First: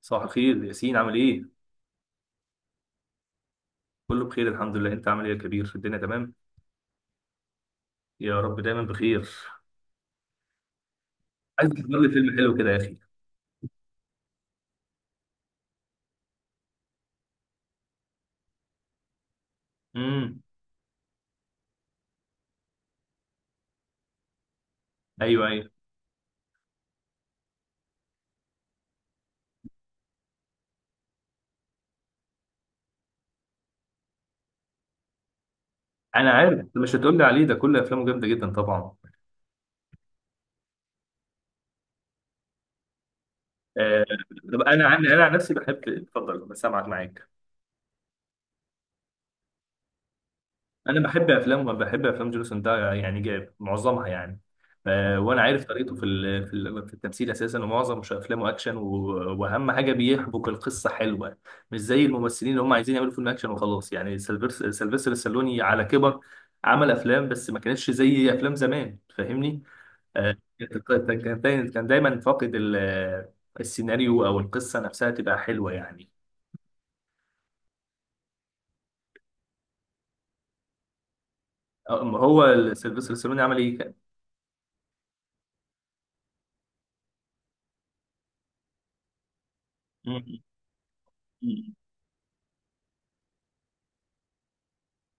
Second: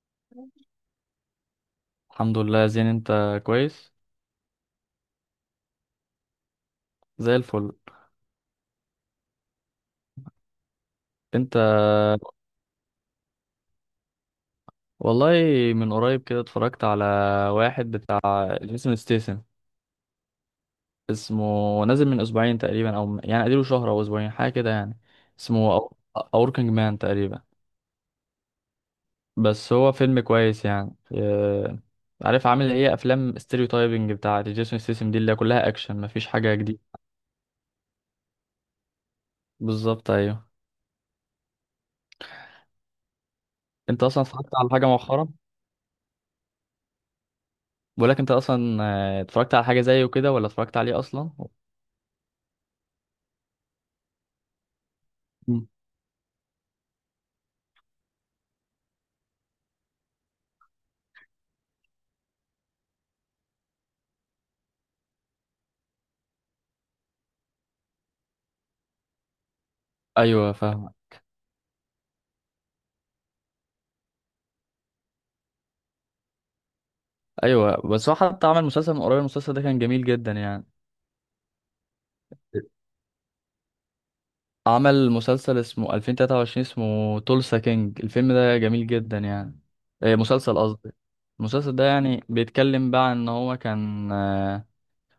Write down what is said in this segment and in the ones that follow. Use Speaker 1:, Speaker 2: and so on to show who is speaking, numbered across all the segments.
Speaker 1: صباح الخير ياسين، عامل ايه؟
Speaker 2: الحمد لله يا زين انت كويس.
Speaker 1: كله بخير الحمد لله، انت عامل ايه يا كبير الدنيا، تمام؟
Speaker 2: زي الفل.
Speaker 1: يا رب دايما بخير.
Speaker 2: انت
Speaker 1: عايز تختار لي فيلم حلو كده يا اخي.
Speaker 2: والله، من قريب كده اتفرجت على واحد بتاع جيسون ستيسن
Speaker 1: امم.
Speaker 2: اسمه، نازل من اسبوعين تقريبا او يعني اديله شهر او اسبوعين حاجه كده يعني.
Speaker 1: ايوه، ايوه.
Speaker 2: اسمه اوركينج مان تقريبا. بس هو فيلم كويس يعني. اه، عارف عامل ايه افلام ستيريوتايبنج بتاع جيسون ستيسن دي اللي هي كلها اكشن مفيش
Speaker 1: انا
Speaker 2: حاجه
Speaker 1: عارف انت
Speaker 2: جديده.
Speaker 1: مش هتقول لي عليه ده، كل افلامه جامده جدا طبعا.
Speaker 2: بالظبط ايوه. انت
Speaker 1: آه.
Speaker 2: اصلا اتفرجت
Speaker 1: طب
Speaker 2: على حاجه
Speaker 1: انا عن انا
Speaker 2: مؤخرا؟
Speaker 1: عن نفسي بحب اتفضل بسامعك معاك.
Speaker 2: بقولك انت اصلا اتفرجت على حاجه زيه كده ولا اتفرجت عليه
Speaker 1: انا
Speaker 2: اصلا؟
Speaker 1: بحب افلام جيسون ده، يعني جاب معظمها يعني. ف- وانا عارف طريقته في التمثيل اساسا، ومعظم مش افلامه اكشن، و- واهم حاجه بيحبك القصه حلوه. مش زي الممثلين اللي هم عايزين يعملوا فيلم اكشن وخلاص، يعني سيلفستر السالوني على كبر عمل افلام، بس ما كانتش زي افلام زمان، فاهمني؟ آه،
Speaker 2: ايوه فاهم.
Speaker 1: كان دايماً فاقد السيناريو، او القصه نفسها تبقى حلوه يعني.
Speaker 2: ايوه بس هو حتى عمل مسلسل من قريب، المسلسل ده كان جميل جدا يعني.
Speaker 1: أما هو سيلفستر السالوني عمل
Speaker 2: عمل مسلسل اسمه 2023، اسمه تولسا كينج، الفيلم ده جميل جدا يعني. إيه، مسلسل قصدي.
Speaker 1: ايه؟
Speaker 2: المسلسل ده يعني بيتكلم بقى ان هو كان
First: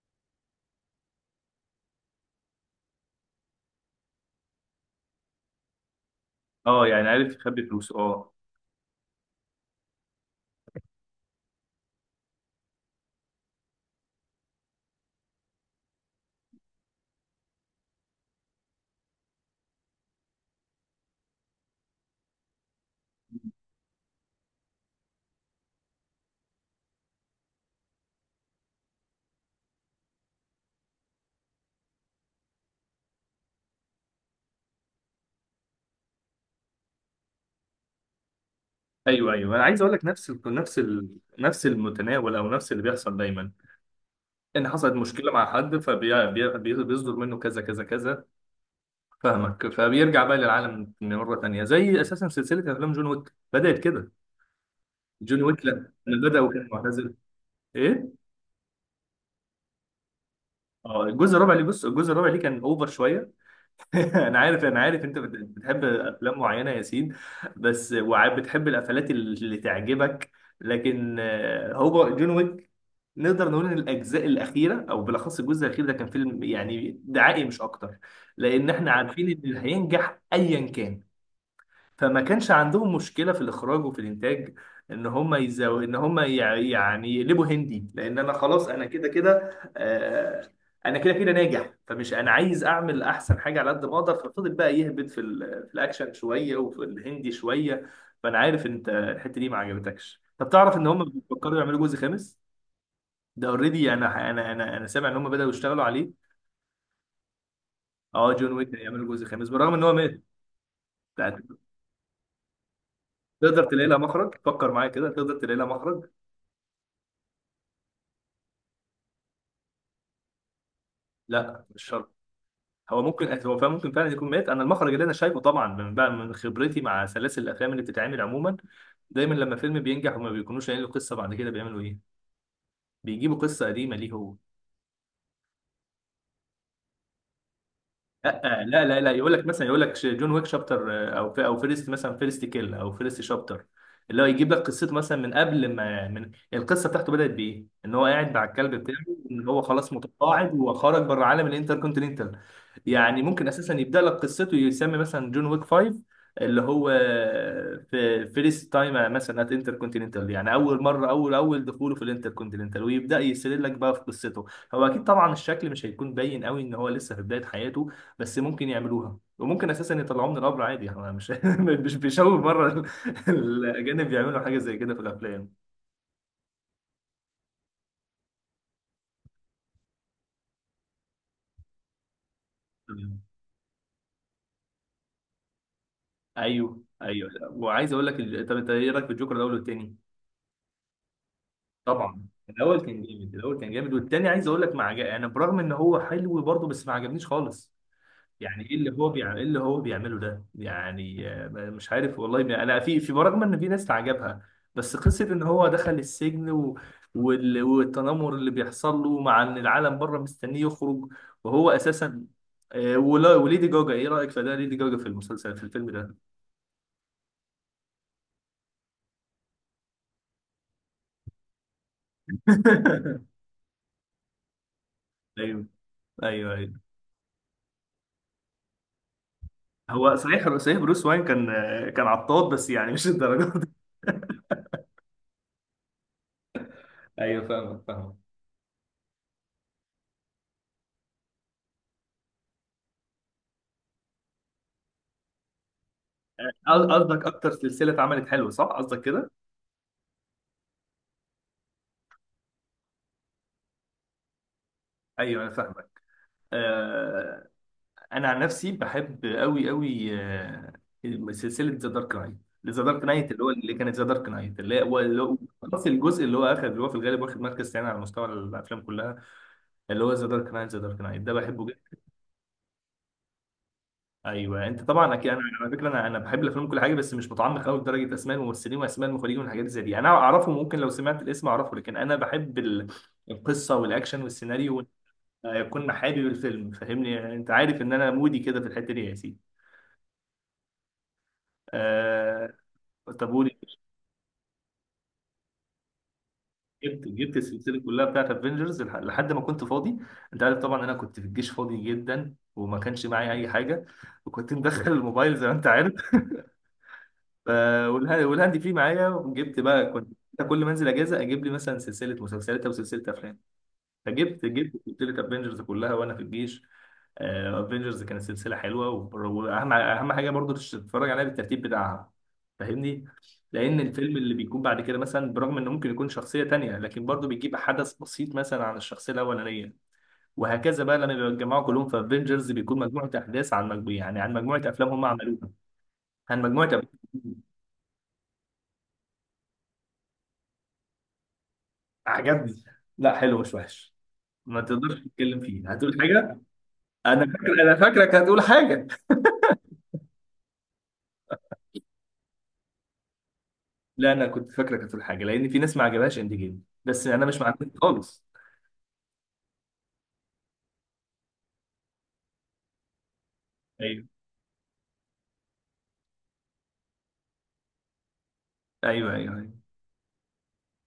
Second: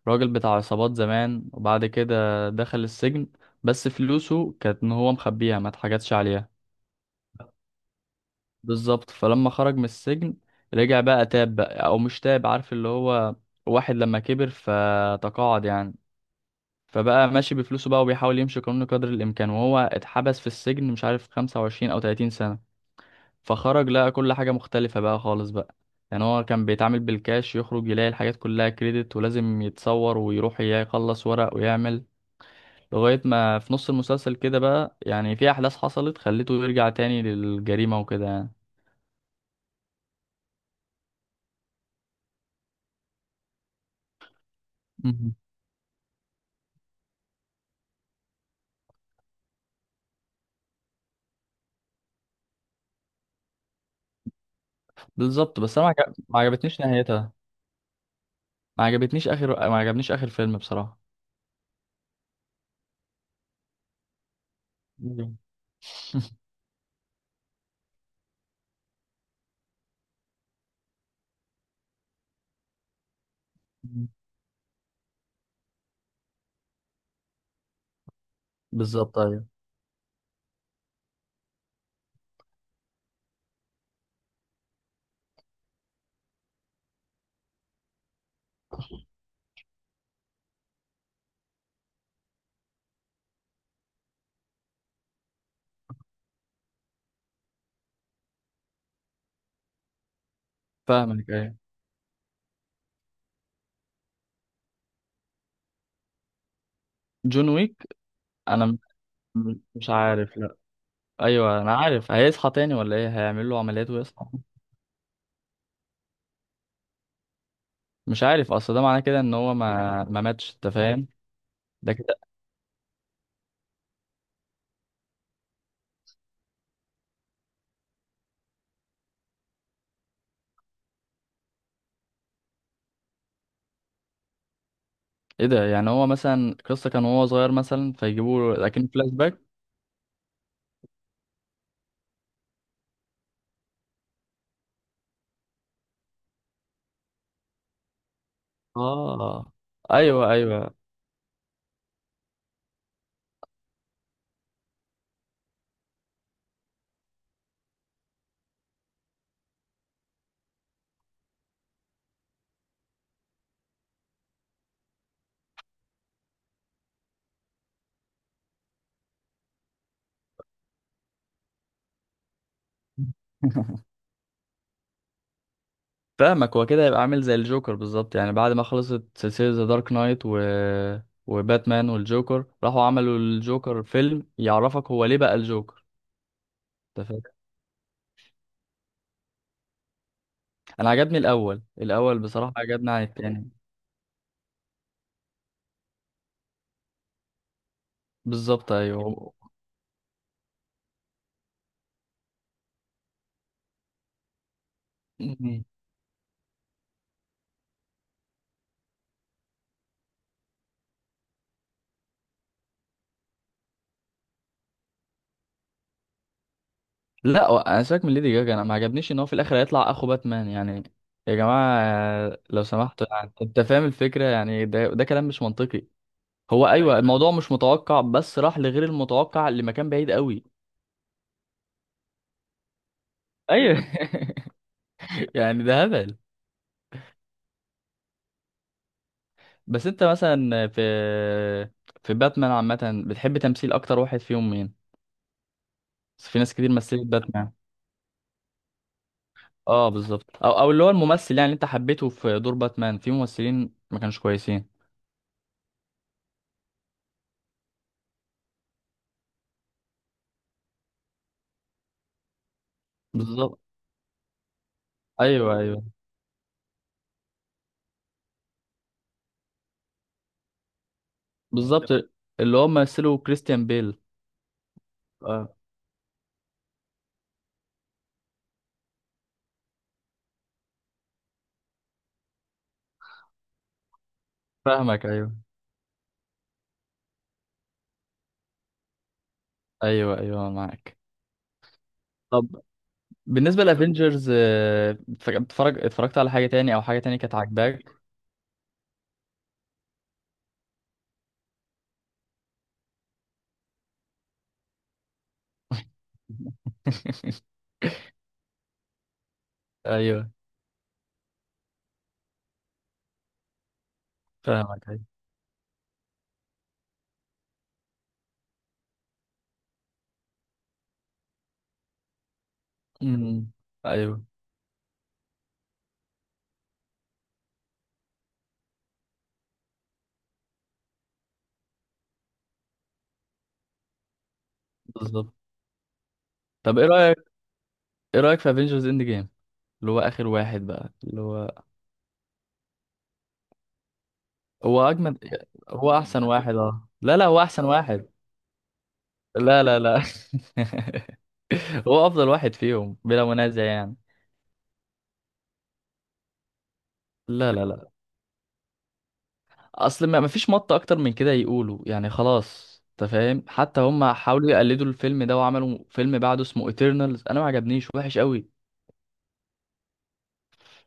Speaker 2: راجل بتاع عصابات زمان وبعد كده دخل السجن. بس فلوسه كانت ان هو مخبيها ما اتحاجتش عليها.
Speaker 1: اه، يعني عارف يخبي فلوسه، اه.
Speaker 2: بالظبط. فلما خرج من السجن رجع بقى، تاب بقى او مش تاب، عارف اللي هو واحد لما كبر فتقاعد يعني. فبقى ماشي بفلوسه بقى وبيحاول يمشي قانون قدر الإمكان، وهو اتحبس في السجن مش عارف 25 أو 30 سنة. فخرج لقى كل حاجة مختلفة بقى خالص بقى. يعني هو كان بيتعامل بالكاش، يخرج يلاقي الحاجات كلها كريدت ولازم يتصور ويروح يخلص ورق ويعمل. لغاية ما في نص المسلسل كده بقى يعني في أحداث حصلت خلته يرجع تاني للجريمة وكده يعني.
Speaker 1: ايوه، ايوه، انا عايز اقول لك نفس المتناول، او نفس اللي بيحصل دايما، ان حصلت مشكله
Speaker 2: مم.
Speaker 1: مع حد فبيصدر منه كذا كذا كذا. فاهمك، فبيرجع بقى للعالم مره تانيه، زي اساسا سلسله افلام جون ويك بدات كده. جون
Speaker 2: بالظبط
Speaker 1: ويك
Speaker 2: بس أنا
Speaker 1: لما بدا
Speaker 2: ما
Speaker 1: وكان
Speaker 2: عجبتنيش
Speaker 1: معتزل.
Speaker 2: نهايتها.
Speaker 1: ايه؟
Speaker 2: ما عجبتنيش آخر، ما عجبنيش آخر فيلم بصراحة.
Speaker 1: اه، الجزء الرابع اللي بص، الجزء الرابع اللي كان اوفر شويه. انا عارف انا عارف انت
Speaker 2: أيوة.
Speaker 1: بتحب افلام معينه يا سيد، بس وبتحب القفلات اللي تعجبك. لكن هو جون ويك، نقدر نقول ان
Speaker 2: مم.
Speaker 1: الاجزاء الاخيره، او بالاخص الجزء الاخير ده، كان فيلم يعني دعائي مش اكتر، لان احنا
Speaker 2: بالظبط
Speaker 1: عارفين ان
Speaker 2: أيوة.
Speaker 1: اللي هينجح ايا كان، فما كانش عندهم مشكله في الاخراج وفي الانتاج، ان هم يزو... ان هم يع- يعني يقلبوا هندي، لان انا خلاص انا كده كده، انا كده كده ناجح، فمش انا عايز اعمل احسن حاجه على قد ما اقدر، ففضل بقى يهبط في الاكشن شويه وفي الهندي شويه. فانا عارف انت الحته دي ما عجبتكش. طب تعرف ان هم
Speaker 2: فاهمك أيوة.
Speaker 1: بيفكروا يعملوا جزء خامس؟ ده اوريدي انا سامع ان هم بداوا يشتغلوا عليه.
Speaker 2: جون ويك
Speaker 1: اه، جون
Speaker 2: انا
Speaker 1: ويك
Speaker 2: م-
Speaker 1: هيعملوا جزء خامس
Speaker 2: م-
Speaker 1: بالرغم ان
Speaker 2: مش
Speaker 1: هو مات.
Speaker 2: عارف لا. ايوه انا عارف، هيصحى تاني ولا ايه؟ هيعمل له
Speaker 1: تقدر تلاقي
Speaker 2: عمليات
Speaker 1: لها
Speaker 2: ويصحى؟
Speaker 1: مخرج، فكر معايا كده، تقدر تلاقي لها مخرج.
Speaker 2: مش عارف، اصل ده معناه كده ان هو ما ماتش، انت فاهم؟
Speaker 1: لا، مش
Speaker 2: ده
Speaker 1: شرط.
Speaker 2: كده.
Speaker 1: هو فعلا ممكن فعلا يكون مات. انا المخرج اللي انا شايفه، طبعا من بقى من خبرتي مع سلاسل الافلام اللي بتتعمل عموما، دايما لما فيلم بينجح وما بيكونوش قايلين له قصه بعد كده بيعملوا ايه؟ بيجيبوا قصه قديمه ليه هو.
Speaker 2: ايه ده؟ يعني هو مثلا القصه كان وهو صغير مثلا، فيجيبوا له
Speaker 1: لا لا
Speaker 2: لكن
Speaker 1: لا
Speaker 2: فلاش
Speaker 1: لا، يقول
Speaker 2: باك.
Speaker 1: لك مثلا، جون ويك شابتر، او فيرست، مثلا فيرست كيل او فيرست شابتر، اللي هو يجيب لك قصته مثلا من قبل ما، من القصه بتاعته بدات بايه، ان هو قاعد مع الكلب بتاعه، ان
Speaker 2: اه
Speaker 1: هو خلاص
Speaker 2: ايوه
Speaker 1: متقاعد
Speaker 2: ايوه.
Speaker 1: وخرج بره عالم الانتركونتيننتال. يعني ممكن اساسا يبدا لك قصته، يسمي مثلا جون ويك 5، اللي هو في فيرست تايم مثلا ات انتركونتيننتال، يعني اول مره، اول دخوله في الانتركونتيننتال، ويبدا يسرد لك بقى في قصته. هو اكيد طبعا الشكل مش هيكون باين قوي ان هو لسه في بدايه حياته، بس ممكن يعملوها، وممكن اساسا يطلعوه من القبر عادي، احنا مش مش بيشوف بره الاجانب بيعملوا حاجه زي كده في الافلام.
Speaker 2: فاهمك. هو كده هيبقى عامل زي الجوكر بالظبط، يعني بعد ما خلصت سلسله ذا دارك نايت و وباتمان والجوكر، راحوا عملوا
Speaker 1: تمام.
Speaker 2: الجوكر فيلم يعرفك هو ليه بقى الجوكر.
Speaker 1: ايوه،
Speaker 2: انت.
Speaker 1: ايوه، وعايز اقول لك طب انت ايه رايك في الجوكر الاول والتاني؟
Speaker 2: انا عجبني الاول، الاول
Speaker 1: طبعا
Speaker 2: بصراحه
Speaker 1: الاول
Speaker 2: عجبني عن
Speaker 1: كان جامد،
Speaker 2: التاني.
Speaker 1: الاول كان جامد، والتاني عايز اقول لك ما عجب، يعني برغم ان هو حلو برضه، بس ما عجبنيش خالص. يعني
Speaker 2: بالظبط
Speaker 1: ايه اللي هو
Speaker 2: ايوه.
Speaker 1: بيعمل، ايه اللي هو بيعمله ده يعني؟ مش عارف والله، انا في برغم ان في ناس تعجبها، بس قصه ان
Speaker 2: مم.
Speaker 1: هو دخل السجن والتنمر اللي بيحصل له، مع ان العالم بره مستنيه يخرج، وهو اساسا، وليدي جوجا، ايه رايك في ده؟ ليدي جوجا في الفيلم ده.
Speaker 2: لا هو انا ساك من ليدي جاجا، انا ما عجبنيش ان هو في الاخر هيطلع اخو باتمان يعني. يا جماعه لو سمحتوا يعني، انت فاهم الفكره يعني، ده كلام مش
Speaker 1: ايوه،
Speaker 2: منطقي.
Speaker 1: ايوه،
Speaker 2: هو ايوه
Speaker 1: ايوه.
Speaker 2: ايوه، الموضوع مش متوقع بس راح لغير المتوقع لمكان بعيد
Speaker 1: هو
Speaker 2: قوي.
Speaker 1: صحيح، صحيح، بروس واين كان عطاط، بس يعني مش الدرجه دي.
Speaker 2: ايوه. يعني ده هبل.
Speaker 1: ايوه، فاهمك فاهمك.
Speaker 2: بس انت مثلا في باتمان عامه، بتحب تمثيل اكتر واحد فيهم مين؟ في ناس كتير مثلت
Speaker 1: قصدك اكتر
Speaker 2: باتمان.
Speaker 1: سلسله اتعملت حلوه، صح؟ قصدك كده.
Speaker 2: اه بالظبط، او اللي هو الممثل يعني، اللي انت حبيته في دور باتمان، في ممثلين ما كانوش كويسين.
Speaker 1: ايوه، انا فاهمك. آه، انا عن نفسي بحب قوي قوي سلسله ذا دارك نايت. ذا دارك نايت، اللي هو
Speaker 2: بالظبط.
Speaker 1: اللي كانت ذا دارك نايت
Speaker 2: ايوه ايوه.
Speaker 1: خلاص، الجزء اللي هو في الغالب واخد مركز ثاني على مستوى الافلام كلها، اللي هو ذا دارك نايت، ذا دارك نايت ده بحبه
Speaker 2: بالظبط.
Speaker 1: جدا.
Speaker 2: اللي هو مثله كريستيان بيل.
Speaker 1: ايوه، انت طبعا اكيد. انا
Speaker 2: اه
Speaker 1: على فكره، انا بحب الافلام كل حاجه، بس مش متعمق قوي لدرجه اسماء الممثلين واسماء المخرجين والحاجات زي دي، انا اعرفه ممكن لو سمعت الاسم اعرفه، لكن انا بحب القصه والاكشن والسيناريو،
Speaker 2: فاهمك ايوه.
Speaker 1: وإن يكون حابب الفيلم، فاهمني؟ انت عارف ان انا مودي كده في الحته دي يا سيدي.
Speaker 2: ايوه ايوه معاك.
Speaker 1: آه.
Speaker 2: طب
Speaker 1: طب قولي.
Speaker 2: بالنسبه لافنجرز، اتفرجت على حاجه تاني او حاجه
Speaker 1: جبت
Speaker 2: تاني كانت
Speaker 1: جبت
Speaker 2: عاجباك؟
Speaker 1: السلسله كلها بتاعت افنجرز لحد ما كنت فاضي، انت عارف طبعا انا كنت في الجيش فاضي جدا، وما كانش معايا اي حاجه، وكنت مدخل الموبايل زي ما انت عارف ف- والهاند فري معايا، وجبت بقى، كنت
Speaker 2: ايوه
Speaker 1: كل ما انزل اجازه اجيب لي مثلا سلسله مسلسلات او سلسله افلام، فجبت
Speaker 2: فاهمك ايوه.
Speaker 1: سلسله افنجرز كلها وانا في الجيش. افنجرز كانت سلسله حلوه، واهم حاجه برضو تتفرج عليها بالترتيب بتاعها، فاهمني؟
Speaker 2: امم.
Speaker 1: لان الفيلم
Speaker 2: ايوه
Speaker 1: اللي بيكون بعد كده مثلا، برغم انه ممكن يكون شخصيه تانية، لكن برضو بيجيب حدث بسيط مثلا عن الشخصيه الاولانيه، وهكذا بقى. لما بيتجمعوا كلهم في افنجرز بيكون مجموعه احداث عن مجموعه، يعني عن مجموعه افلام هم
Speaker 2: بالظبط.
Speaker 1: عملوها، عن مجموعه
Speaker 2: طب
Speaker 1: أفلام.
Speaker 2: ايه رايك، ايه رايك في افنجرز اند جيم، اللي هو اخر واحد بقى اللي هو.
Speaker 1: عجبني. لا، حلو، مش وحش. ما
Speaker 2: هو
Speaker 1: تقدرش
Speaker 2: اجمد.
Speaker 1: تتكلم فيه،
Speaker 2: هو
Speaker 1: هتقول
Speaker 2: احسن
Speaker 1: حاجه.
Speaker 2: واحد، اه لا لا، هو احسن
Speaker 1: انا
Speaker 2: واحد.
Speaker 1: فاكرك هتقول حاجه.
Speaker 2: لا لا لا. هو افضل واحد فيهم بلا منازع يعني.
Speaker 1: لا، انا كنت فاكره كانت الحاجه، لان في ناس ما عجبهاش اند جيم، بس انا مش مع
Speaker 2: لا لا
Speaker 1: الناس
Speaker 2: لا.
Speaker 1: خالص.
Speaker 2: اصل ما فيش مط اكتر من كده يقولوا يعني، خلاص انت فاهم، حتى هم
Speaker 1: ايوه،
Speaker 2: حاولوا يقلدوا الفيلم ده وعملوا فيلم بعده اسمه ايترنالز انا ما عجبنيش، وحش قوي.
Speaker 1: ايوه، ايوه، ايوه.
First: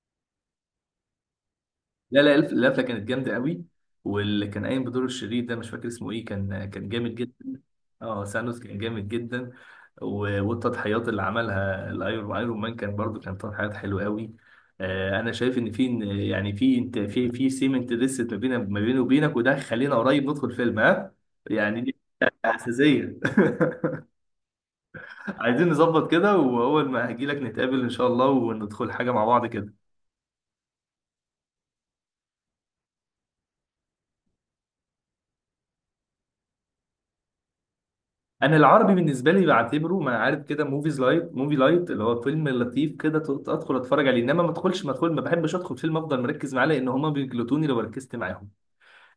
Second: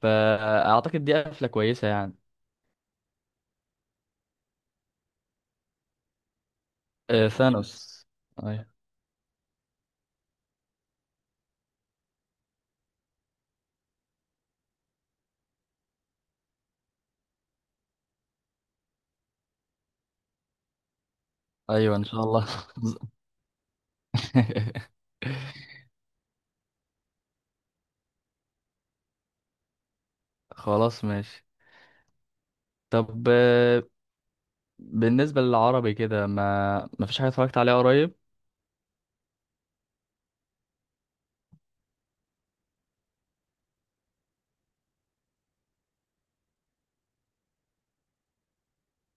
Speaker 2: فاعتقد دي قفله كويسه يعني.
Speaker 1: لا لا، القفله كانت جامده قوي، واللي كان قايم بدور الشرير ده مش فاكر اسمه ايه، كان جامد
Speaker 2: آه
Speaker 1: جدا.
Speaker 2: ثانوس.
Speaker 1: اه، سانوس
Speaker 2: أيوة.
Speaker 1: كان جامد جدا. والتضحيات اللي عملها الايرون مان كان برضو، كان تضحيات حلوه قوي. انا شايف ان في، يعني في، انت في سيمنت لسه ما بيني وبينك، وده خلينا قريب ندخل فيلم ها، يعني دي
Speaker 2: ايوه ان شاء الله.
Speaker 1: اساسيه. عايزين نظبط كده، واول ما هجيلك نتقابل ان شاء الله وندخل حاجه مع بعض كده.
Speaker 2: خلاص ماشي. طب بالنسبة للعربي كده، ما فيش حاجة اتفرجت عليها قريب.
Speaker 1: انا العربي بالنسبه لي بعتبره ما عارف كده، موفي لايت، اللي هو فيلم لطيف كده، ادخل اتفرج عليه، انما ما بحبش ادخل فيلم افضل مركز معاه، لان هما بيجلطوني لو ركزت معاهم.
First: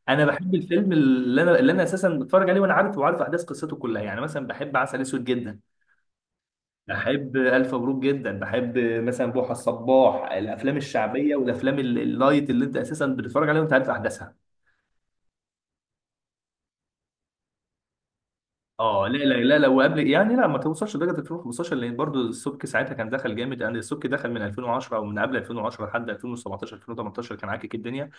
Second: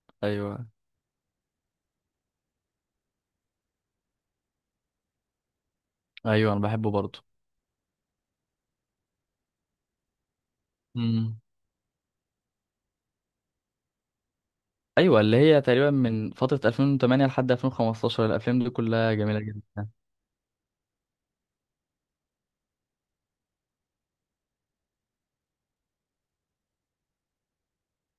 Speaker 1: انا بحب
Speaker 2: ايوه
Speaker 1: الفيلم اللي انا اساسا بتفرج عليه، وانا عارف احداث قصته كلها. يعني مثلا بحب عسل اسود جدا.
Speaker 2: ايوه انا بحبه برضه.
Speaker 1: بحب الف مبروك جدا. بحب مثلا بوحه الصباح، الافلام الشعبيه
Speaker 2: امم.
Speaker 1: والافلام اللايت اللي انت اساسا بتتفرج عليها وانت عارف احداثها.
Speaker 2: ايوه، اللي هي تقريبا من فترة 2008 لحد 2015، الافلام دي
Speaker 1: اه،
Speaker 2: كلها
Speaker 1: لا لا
Speaker 2: جميلة
Speaker 1: لا، لو
Speaker 2: جدا.
Speaker 1: قبل، يعني لا، ما توصلش لدرجه 2015، لان برضو السبك ساعتها كان دخل جامد، يعني السبك دخل من 2010 او من قبل 2010 لحد 2017 2018، كان عاكك الدنيا.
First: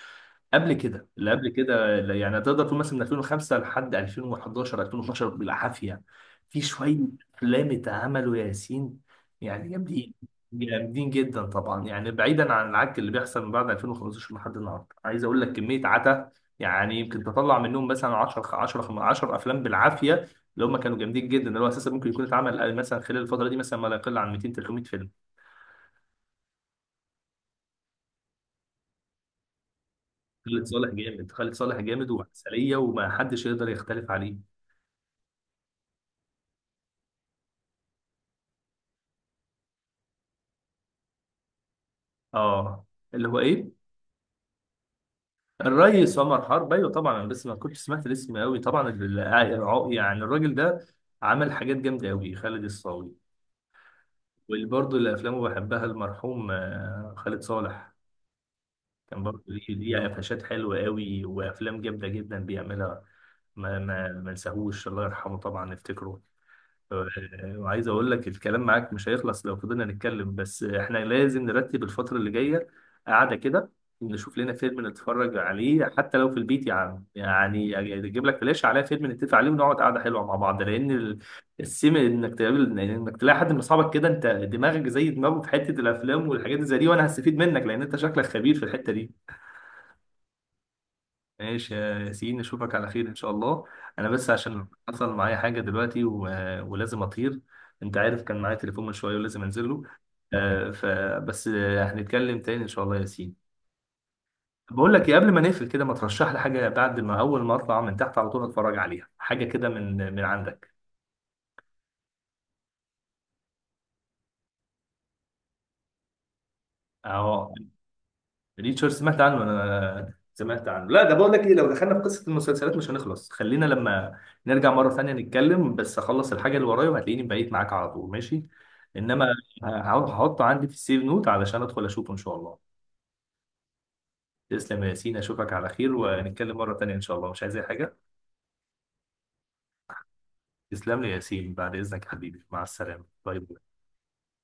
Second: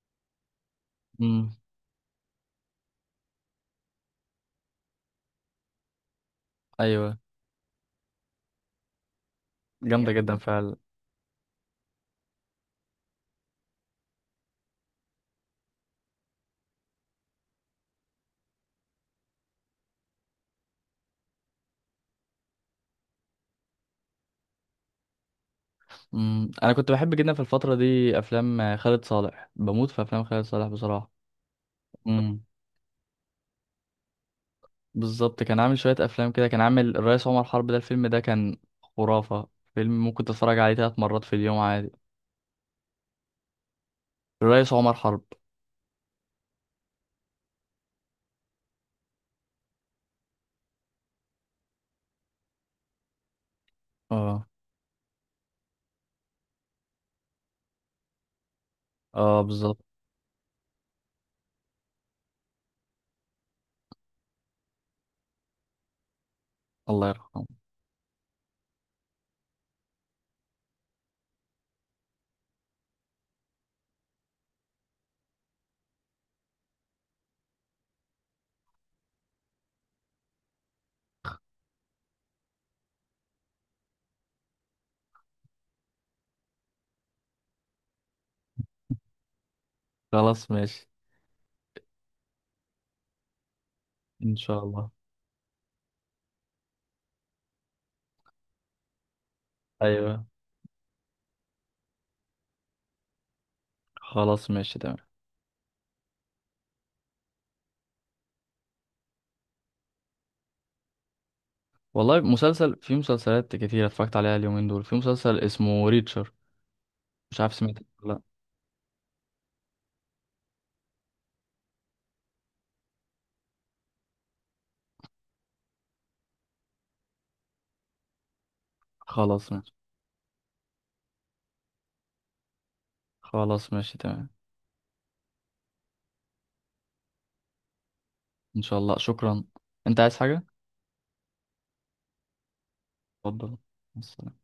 Speaker 1: قبل
Speaker 2: امم.
Speaker 1: كده اللي يعني تقدر تقول مثلا من 2005 لحد 2011 2012 بالعافيه. في شويه
Speaker 2: ايوه.
Speaker 1: افلام اتعملوا يا ياسين، يعني
Speaker 2: جامدة
Speaker 1: جامدين،
Speaker 2: جدا فعلا.
Speaker 1: جامدين جدا طبعا، يعني بعيدا عن العك اللي بيحصل من بعد 2015 لحد النهارده، عايز اقول لك كميه عتا، يعني يمكن تطلع منهم مثلا 10 10 10 افلام بالعافيه اللي هم كانوا جامدين جدا، اللي هو اساسا ممكن يكون اتعمل مثلا خلال الفتره دي مثلا ما لا يقل عن 200 300 فيلم.
Speaker 2: امم. انا كنت بحب جدا في الفترة دي افلام خالد صالح، بموت في افلام خالد
Speaker 1: خالد
Speaker 2: صالح
Speaker 1: صالح
Speaker 2: بصراحة.
Speaker 1: جامد، خالد صالح جامد
Speaker 2: امم.
Speaker 1: وعسليه، وما حدش يقدر يختلف عليه.
Speaker 2: بالظبط، كان عامل شوية افلام كده، كان عامل الرئيس عمر حرب، ده الفيلم ده كان خرافة. فيلم ممكن تتفرج عليه ثلاث مرات في اليوم عادي.
Speaker 1: اه، اللي هو ايه؟
Speaker 2: الرئيس عمر حرب.
Speaker 1: الريس عمر حرب، ايوه طبعا، انا بس ما كنتش سمعت الاسم قوي طبعا. يعني الراجل ده عمل حاجات جامده قوي، خالد الصاوي،
Speaker 2: اه.
Speaker 1: واللي برضه اللي افلامه بحبها المرحوم خالد صالح، كان برضه ليه
Speaker 2: اه.
Speaker 1: ليه قفشات حلوه قوي وافلام جامده جدا بيعملها. ما نساهوش، الله يرحمه طبعا، نفتكره. آه،
Speaker 2: الله يرحمه.
Speaker 1: وعايز اقول لك الكلام معاك مش هيخلص لو فضلنا نتكلم، بس احنا لازم نرتب الفترة اللي جاية، قعدة كده، نشوف لنا فيلم نتفرج عليه، حتى لو في البيت يا عم، يعني اجيب لك فلاش عليها فيلم نتفق عليه ونقعد قعدة حلوة مع بعض، لان السيم انك تقابل، انك تلاقي حد من اصحابك كده، انت دماغك زي دماغه في حتة الافلام والحاجات اللي زي دي، وانا هستفيد منك لان انت شكلك خبير في الحتة دي.
Speaker 2: خلاص ماشي.
Speaker 1: ماشي يا ياسين، اشوفك على خير ان شاء الله. انا بس
Speaker 2: ان شاء
Speaker 1: عشان
Speaker 2: الله.
Speaker 1: حصل معايا حاجه دلوقتي ولازم اطير، انت عارف كان معايا تليفون من شويه ولازم انزل له.
Speaker 2: ايوه.
Speaker 1: فبس، هنتكلم تاني ان شاء الله يا ياسين.
Speaker 2: خلاص ماشي
Speaker 1: بقول
Speaker 2: تمام.
Speaker 1: لك ايه، قبل ما نقفل كده، ما ترشح لي حاجه بعد ما اول ما اطلع من تحت على طول اتفرج عليها، حاجه كده من من عندك.
Speaker 2: والله مسلسل، في مسلسلات كتير اتفرجت عليها اليومين دول، في مسلسل اسمه ريتشر. مش
Speaker 1: اه،
Speaker 2: عارف سمعت ولا لا.
Speaker 1: ريتشارد، سمعت عنه انا سمعت عنه. لا، ده بقول لك ايه، لو دخلنا في قصه المسلسلات مش هنخلص، خلينا لما نرجع مره ثانيه نتكلم، بس اخلص الحاجه اللي ورايا وهتلاقيني بقيت معاك على طول، ماشي؟ انما
Speaker 2: خلاص ماشي.
Speaker 1: هحطه عندي في السيف نوت علشان ادخل اشوفه ان شاء الله.
Speaker 2: خلاص ماشي تمام.
Speaker 1: تسلم يا ياسين، اشوفك على خير، ونتكلم مره ثانيه ان شاء الله. مش عايز اي حاجه.
Speaker 2: ان شاء الله شكرا. انت عايز حاجة؟
Speaker 1: تسلم لي يا ياسين، بعد اذنك يا حبيبي، مع السلامه، باي
Speaker 2: اتفضل
Speaker 1: باي.
Speaker 2: مع السلامة.